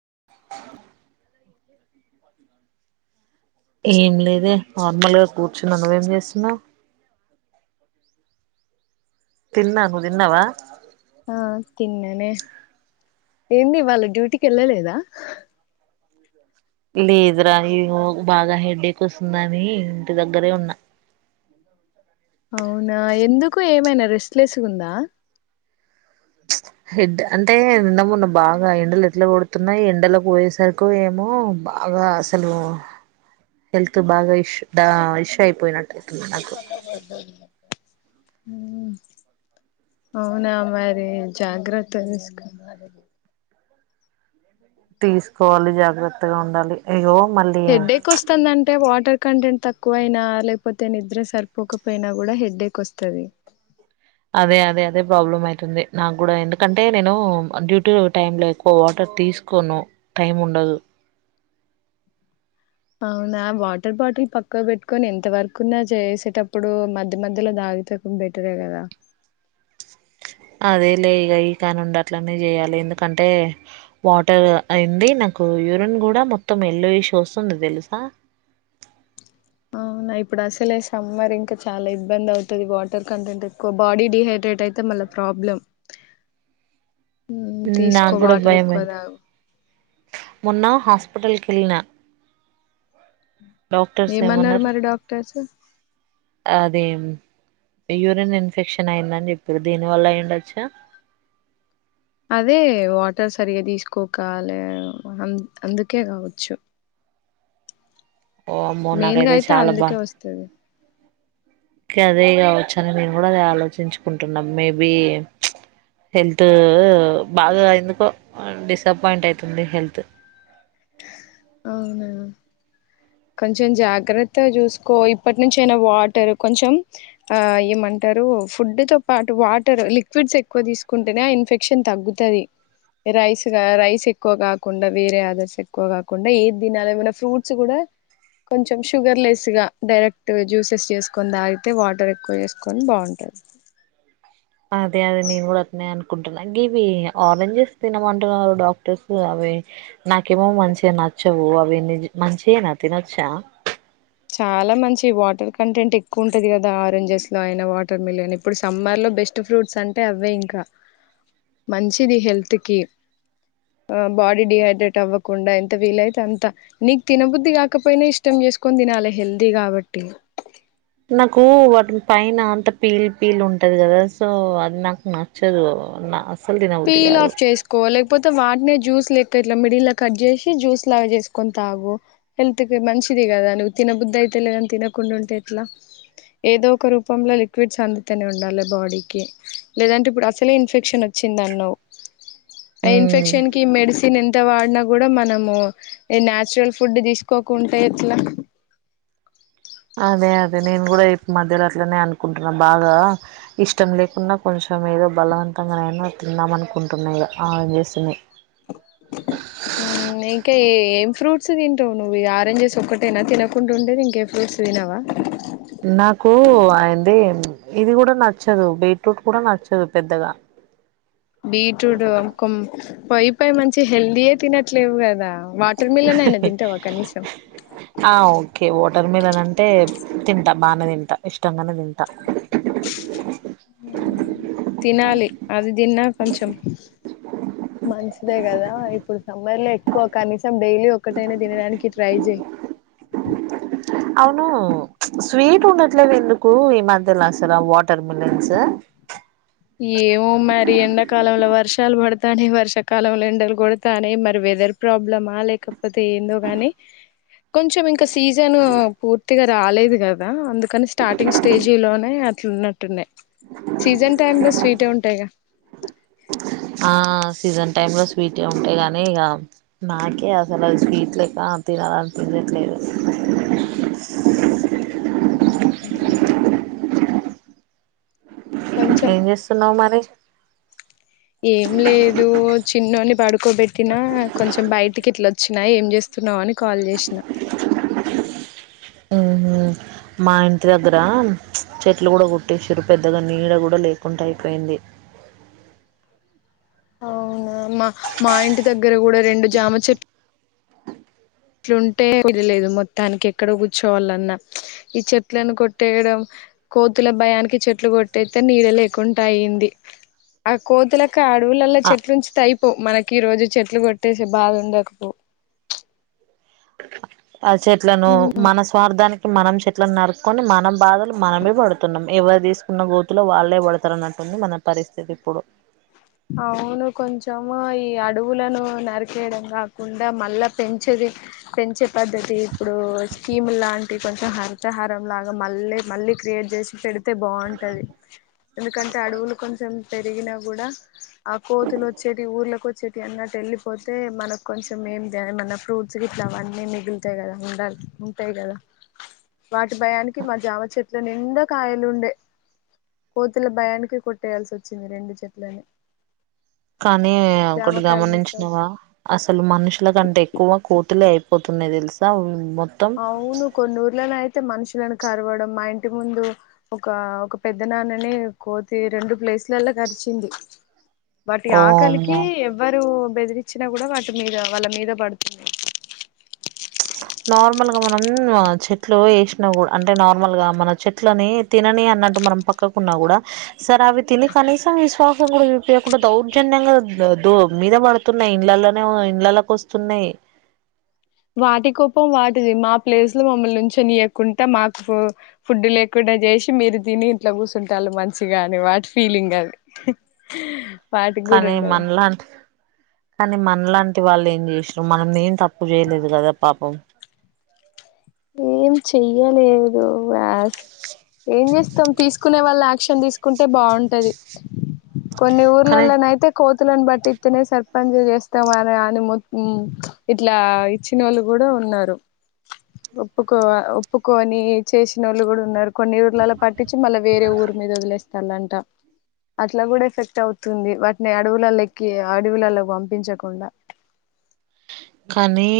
ంది ఏం లేదే నార్మల్ గా కూర్చున్నా నువ్వేం చేస్తున్నావు తిన్నా నువ్ తిన్నావా ఆ తిన్నానే ఏంది వాళ్ళ డ్యూటీకి వెళ్ళలేదా లేదురా ఇ బాగా హెడేక్ వస్తుందని ఇంటి దగ్గరే ఉన్న అవునా ఎందుకు ఏమైనా రెస్ట్లెస్గుందా హెడ్ అంటే నిన్నమున్న బాగా ఎండలు ఎట్లా కొడుతున్నాయి ఎండలకు పోయేసరికు ఏమో బాగా అసలు హెల్త్ బాగా ఇష్యూ ఇష్యూ అయిపోయినట్టు ఉమ్ అవునా మరి జాగ్రత్త తీసుకో మరి తీసుకోవాలి జాగ్రత్తగా ఉండాలి అయ్యో మళ్ళీ హెడేక్ వస్తుందంటే వాటర్ కంటెంట్ తక్కువయినా లేకపోతే నిద్ర సరిపోకపోయినా కూడా హెడ్డేక్ వస్తుంది అదే అదే అదే ప్రాబ్లం అయితుంది నాకు కూడా ఎందుకంటే నేను డ్యూటీ టైంలో ఎక్కువ వాటర్ తీసుకోను టైం ఉండదు అవునా వాటర్ బాటిల్ పక్క పెట్టుకొని ఎంత వరకున్నా చేసేటప్పుడు మధ్య మధ్యలో దా అయితేకుం బెటరే కదా అదే లే ఇగ ఇకానిండి అట్లనే చేయాలి ఎందుకంటే వాటర్ అయింది నాకు కు యూరీన్ కూడా మొత్తం ఎల్లో ఇష్యూ వస్తుంది తెలుసా అవు నా ఇప్పుడు అసలే సమ్మర్ ఇంకా చాలా ఇబ్బంది అవుతుంది వాటర్ కంటెంట్ ఎక్కువ బాడీ డిహైడ్రేట్ అయితే మళ్ళ ప్రాబ్లెం నా కూడా భయమైత్ మొన్న హాస్పిటల్కి వెళ్ళిన డాక్టర్స్ ఏమన్నారు మరి డాక్టర్స్ అది యూరిన్ ఇన్ఫెక్షన్ అయిందని చెప్పారు దేని వల్ల అయిడ్డచ్చు అదే వాటర్ సరిగ్గా తీసుకోకా లే అ అందుకే కావచ్చు ఓ అమ్మో మెయిన్గా నాకైతే అయితే చాలా అందుకే వస్తుది కాదే కావచ్చు అని నేను కూడా అది ఆలోచించుకుంటున్నా మేబి హెల్త్ బాగా ఎందుకో డిసప్పాయింట్ అవుతుంది హెల్త్ అవునా కొంచెం జాగ్రత్త చూసుకో ఇప్పటి నుంచ అయినా వాటర్ కొంచెం ఆ ఏమన్నా అంటారు ఫుడ్ తో పాటు వాటర్ లిక్విడ్స్ ఎక్కువ తీసుకుంటేనే ఇన్ఫెక్షన్ తగ్గుతుది రైస్ రైస్ ఎక్కువ కాకుండా వేరే ఆదర్స్ ఏక్ ఎక్కువ కాకుండా ఏ తినాల ఏమైన్నా ఫ్రూట్స్ కూడా కొంచెం షుగర్ లెస్ గా డైరెక్ట్ జ్యూసెస్ చేసుకొని దాగితే వాటర్ ఎక్కువ చేసుకొని బాగుంటుంది అదే అదే నేను కూడా అట్నే అనుకుంటాన్నాను ఇవి ఆరెంజెస్ తినమంటున్నారు డాక్టర్స్ అవి వే నాకేమో మంచిగా నచ్చవు అవి నిజ మంచినా తినొచ్చా చాలా మంచి వాటర్ కంటెంట్ ఎక్కువ ఉంటది కదా ఆరెంజెస్ లో అయిన వాటర్ మిలిన్ ఇప్పుడు సమ్మర్ లో బెస్ట్ ఫ్రూట్స్ అంటే అవే ఇంకా మంచిది హెల్త్ కి ఆ బాడీ డిహైడ్రేట్ అవ్వకుండా ఎంత వీల అయితే అంత నీకు తినబుద్ధి కాకపోయినా ఇష్టం చేసుకు కొదినాల హెల్దీ కాబట్టి నాకు వాటిని పైన అంత పీలు పీలు ఉంటది కదా సో అది నాకు నచ్చదు నా అస్సలు తినబుద్ధి పీల్ కాదు ఆఫ్ చేసుకో లేకపోతే వాటి జ్యూస్ లెక్క ఇట్లా మిడిల్ కట్ చేసి జ్యూస్ లాగా చేసుకుని తాగు హెల్త్ కి మంచిది కదాని తినబుధయితలేదని తినకండా ఉంటె ఎట్లా ఏదో ఒక రూపంలో లిక్విడ్స్ అందితనే ఉండాలి బాడీకి లేదంటే ఇప్పుడు అసలే ఇన్ఫెక్షన్ చ్చిందన్నవ్ ఆ ఉమ్ ఇన్ఫెక్షన్కీ మెడిసిన్ న్ ఎంత వాడినా కూడా మనము నచురల్ ఫుడ్ తీసుకో టె ఎట్లా అదే అదే నేను కూడా మధ్యలట్లనే అనుకుంటున్నా బాగా ఇష్టం లేకుండా కొంచెం ఏదో బలం అంతంగాన అయినా తిందామ అనుకుంటున్నాయిగ ఆరెంజస్ ని మ్ ఇంక ఏ ఏం ఫ్రూట్స్ తింటావు నువ్వు ఈ ఆరెంజెస్ ఒక్కటేనా తినకుండా ఉండేది ఇంకే ఫ్రూట్స్ తినవా నాకు అయింది ఇది కూడ నచ్చదు బీట్రూట్ కూడా నచ్చదు పెద్దగా బీట్రూట్ కొం పొయ్యి పొయి మంచి హెల్దీయే తినట్లేవు కదా వాటర్ మిలన్ అయినా తింటావా కనీసం ఆ ఓకే వాటర్ మిలన్ అంటే తింటా బాగానే తింటా ఇష్టంగానే తింట తినాలి అది తిన్నా కొంచెం మంచిదే కదా ఇప్పుడు సమ్మర్లో ఎక్కువ కనీస డైలీ ఒకక్కటైైన తినడానికి ట్రై చెయి అవును స్వీట్ ఉండట్లేవ్ ఎందుకు ఈ మధ్యలసలు వాటర్ మిలన్స్ ఏమో మరి ఎండాకాలంలో వర్ష వర్షాలు పడతాని వర్షాకాలంల ఎండలు కొడతాని మరి వెదర్ ప్రాబ్లమా లేకపోతే ఏందో గాని కొంచం ఇంక సీజను పూర్తిగా కాలేదు కదా అందుకని స్టార్టింగ్ స్టేజిలోనే అట్లున్నట్టున్నాయ్ సీజన్ టైమ్ లో స్వీట్ ఉంటాయిగా ఆ సీజన్ టైమ్ లో స్వీటే ఉంటాయి గాని ఇగా నాకే అసలు అది స్వీట్ లెక్క తినాలనిపి య్యట్లేదు ఉ ఏం చేస్తున్నావు మరి ఏం లేదు చిన్నోని పడుకోబెట్టినా కొంచెం బయటికి ఇట్లా వచ్చినా ఏం చేస్తు న్నావు అని కాల్ చేసిన ఉహు మా ఇంటి దగ్గర చెట్లు కూడా కొట్టటిసిరు పెద్దగా నీడ కూడా లేకుండా అయిపోయింది అవునా మా మా ఇంటి దగ్గర కూడా రెండు జామ చెట్ ఇట్లుంటే తెలిలేదు మొత్తానికి ఎక్కడ కూర్చోవాలన్నా ఈ చెట్లను కొట్టేయడం కోతుల భయానికి చెట్లు కొట్టేతే నీడ లేకుండ అయింది ఆ కోతుల అడవులల ఆ చెట్లుంచితే అయి పోవ్ మనకి ఈ రోజు చెట్లు కొట్టేసె బాధ ఉండకపో ఆ చెట్లను మన స్వార్థానికి మనం చెట్ల నరుక్కకొని మన బాధలు మనమే పడుతున్నాం ఎవరు తీసుకున్న గోతులో వాళ్ళే పడతారు అన్నట్టు ంది మన పరిస్థితి ఇప్పుడు అవును కొంచెము ఈ అడవులను నరికేయడం కాకుండా మళ్ళా పెంచే పెంచ పద్దతి ఇప్పుడు స్కీమ్ లాంటి కొంచ లాగా మళ్ళీ మళ్ళీ క్రియేట్ చేసి పెడు తె బాగుంటుంది ఎందుకంటే అడవులు కొంచెం పెరిగినా కూడా ఆ కోతులు వచ్చేటి ఊర్ళక వచ్చేటి అన్నట్ ఎల్లిపోత తే మనకు కొంచెం ఏమి మన ఫ్రూట్స్ గిట్లా అవన్నీ మిగులుతాయి కదా ఉండాలి ఉంటాయి కదా వాటి భయానికి మా జామ చెట్ల నిండ కాయలు ఉండే కోతుల భయానిక కొట్టేయాల్సి వచ్చింది రెండు చెట్లని కానీ ఒకటి జామకాయలు మిస్ గమనించినవా అవుతున్నాయి అసలు మనుషులకంటే ఎక్కువ కోతులే అయిపో పోతున్నాయి తెలుసా మ్ అవును కొన్ని ఊర్లలో అయితే మనుషి పిల్లలను కరవడం మా ఇంటి ముందు ఒక ఒక పెద్ద నాన్నని కోతి రెండు ప్లేసులలో కరిచింది బట్ ఆకలికి ఓమ్మో ఎవ్వరు బెదిరించినా కూడా వాటి మీద వాళ్ళ మీద పడుతుంది ప్చ్ నార్మల్ గా మనం చెట్లు వేసినా కూడా అంటే నార్మల్ గా మన చెట్లని తిని తినానియ్ అన్నట్టు మనం పక్కకున్నా కూడా సరే అవి తిని కనీసం విశ్వాసం కూడా చూపివయకుండా దౌర్జన్యంగా మీద పడుతున్నాయి ఇండ్లల్లనే ఇంట్ల లోకి వస్తున్నాయి వాటి కోపం వాటిది మా ప్లేస్ లో మమ్మల్ని ఉంచనియ్యకుండా మాకు ఫుడ్ లేకుండా చేస్ మీరు తిని ఇంట్లో కూసుంటాన్లు మంచిగా అని వాటి ఫీలింగ్ అది వాటికి కూడా కానీ ఉండదా మనలాంటి కానీ మనలాంటి వాళ్ళు ఏం చేసినం మనం ఏం తప్పు చేయలేదు కదా పాపం ఏం చెయ్యలేదు వాస్ ఏం చేస్తాం తీసుకునే వాళ్లు యాక్షన్ తీసుకుంటే బాగుంటది కొన్ని ఊర్లల్ల కానీ నైతే కోతు లను బట్టిస్తనే సర్పంచ్ చేస్తాం అని ఇట్లా ఇచ్చినోళ్ళు కూడా వు ఉన్నారు ఒప్పుకో ఒప్పుకోని చేసిన వాళ్ళు కూడా ఉన్నారు కొన్ని ఊర్లలో పట్టించి మళ్ళా వేరే ఊరు మీద వదిలేస్తాన్లంట అట్లా కూడా ఎఫెక్ట్ అవుతుంది వాటిని అడవుల లెక్కి అడవులలో పంపించకుండా కానీ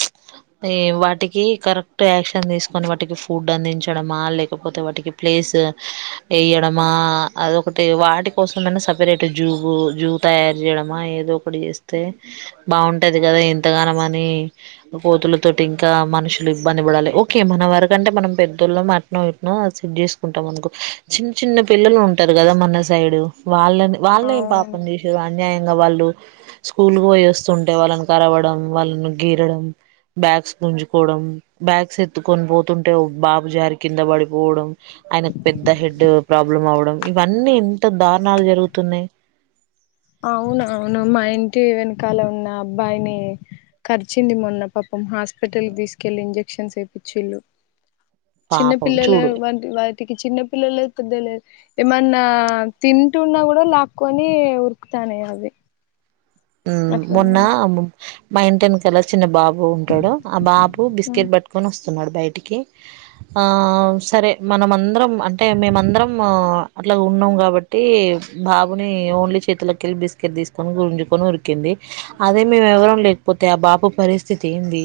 ప్చ్ వాటికి కరెక్ట్ యాక్షన్ తీసుకొని వాటికి ఫుడ్ అందించడమా లేకపోతే వాటికి ప్ ప్లేస్ వెయ్యడమా అదెక్కటి వాటి కోసమన్నా సపరేట్ జూ తయారు చేయడమా ఏదో ఒకటి చేస్తే బాగు ఉంటది కదా ఎంతగనమని కోతులతోటి ఇంకా మనుషులు ఇబ్బంది పడాలి ఓకే మన వరకంటే అంటే మనం పెద్దోళ్ళము అట్నో ఇట్నో అది సెట్ చేసుకుంటాం అనుకో చిన్న చిన్న పిల్లలు ఉంటారు కదా మన సైడ్ వాళ్ళని వాళ్లు ఏం అవును పాపం చేసిన్రు అన్యాయంగా వాళ్ళు స్కూల్ పోయి వస్తు టారు అంటే వాళ్ళని కరవడం వాళ్ళని గీరడం బ్యాగ్స్ గుంజుకోవడం బ్యాగ్స్ ఎత్తుకొని పోతుంటే బాబు జారి కింద పడిపోవడం ఆయనకు పెద్ద హెడ్ ప్రాబ్లం అవడం ఇవన్నీ ఎంత దారుణాలు జరుగుతున్నాయి అవునవును మా ఇంటి వెనకాల ఉన్న అబ్బాయిని ఖర్చింది మొన్న పాపం హాస్పిటల్కి తీసుకెళ్లి ఇంజక్షన్స్ వేపిచ్చిన్లు పాపం చిన్నపిల్లల చూడు వంటి వాటికి చిన్నపిల్లల లేదు ఏమన్నా తింటున్నా కూడా లాక్కో టానవి అవి మొన్న అట్లున్నాయి మా ఇంటి వెనకాల చిన్న బాబు వుంటాడు ఆ బాబు బిస్కెట్ పట్టుకొని వస్త న్నాడు బయటికి ఆ సరే మనమందరం అంటే మేమందరం ఇలా ఉన్నాం కాబట్టి బాబుని ఓన్లీ చేతులకుకెళ్ళి బిస్కెట్ తీసుకొని గుంజు కుని ఉరికింది అదే మేము ఎవరం లేకపోతే ఆ బాబు పరిస్థితి ఏంది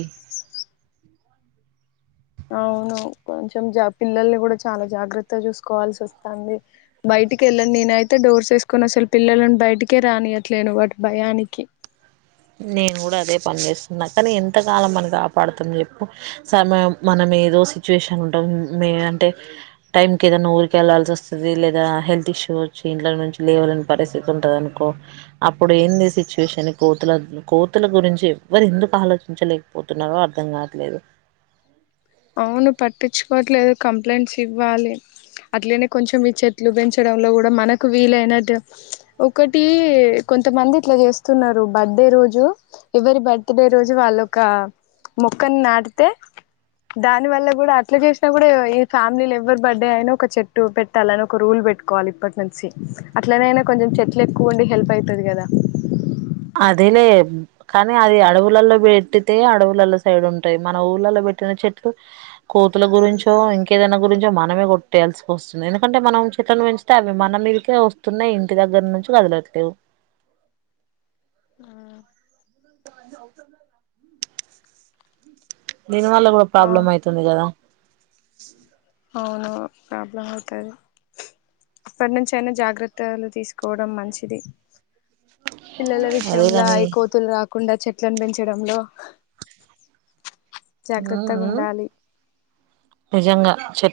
అవును కొంచెం పిల్లల్ని కూడా చాలా జాగ్రత్తగా చూసుకోవాల్సి వస్తుంది బయ టికి వెళ్ళను నేనైయితే డోర్స్ వేసుకుని అసలు పిల్లలను బయటికే రానివ్వట్లేను వాటి భయానికి నేను కూడా అదే పని చేస్తున్నా కానీ ఎంతకాలం మనం కాపాడుతాం చెప్పు సమయానికి మనం ఏదో సిచ్యువేషన్ ఉంటాం మే అంటే టైమ్ కి ఏదైనా ఊరికి వెళ్లాల్సి వస్తుంది లేదా హెల్త్ ఇష్యూ వచ్చి ఇంట్లో నుంచి లేవలేని పరిస్థితి ఉంటది అనుకో అప్పుడు ఏంది సిచ్యువేషన్ కోతుల కోతుల గురించి ఎవరు ఎందుకు ఆలోచించలేకపోతున్నారో అర్థం కావట్లేదు అవును పట్టించుకోవట్లేదు కంప్లైంట్స్ ఇవ్వాలి అట్లనే కొంచెం ఈ చెట్లు పెంచడంలో కూడా మనకు వీలైనట్టు ఒకటి కొంతమంది ఇట్లా చేస్తున్నారు బర్త్డే రోజు ఎవరి బర్త్ డే రోజు వాళ్ళొక మొక్కని నాటితే దాని వల్ల కూడా అట్లా చేసినా కూడా ఈ ఫ్యామిలీ ఎవ్వరు బర్డే అయిననా ఒక చెట్టు పెట్టాలని ఒక రూల్ పెట్టుకో కోవాలి ఇప్పటి నుంచి అట్లనైనా కొంచెం చెట్లు ఎక్కువ ఉండి హెల్ప్ అయీతది కదా అదలే కానీ అది అడవులలో పెట్టితే అడవులలో సైడ్ ఉంటాయి మన ఊళ్ళలో పెట్టిన చెట్లు కోతుల గురించో ఇంకేదైనా గురించో మనమే కొట్టేల్సి వస్తుంది ఎందుకంటే మనం చెట్ల పెంచితే అవి మన మీకే వస్తున్నాయి ఇంటి దగ్గర నుంచి కదలట్లేవు [inaudible] [unintelligible] దీనివల్ల కూడా ఆ ప్రాబ్లం అయితుంది కదా అవును ప్రాబ్లమ్ అవుతంది ఇప్పటి నుంచి అయినా జాగ్రత్తలు తీసుకోవడం మంచిది పిల్లల విషయంలో అదేగాని అవి కోతులు రాకుండా చెట్లను పెంచడంలో జాగ్రత్తగా ఉండాలి నిజంగా చె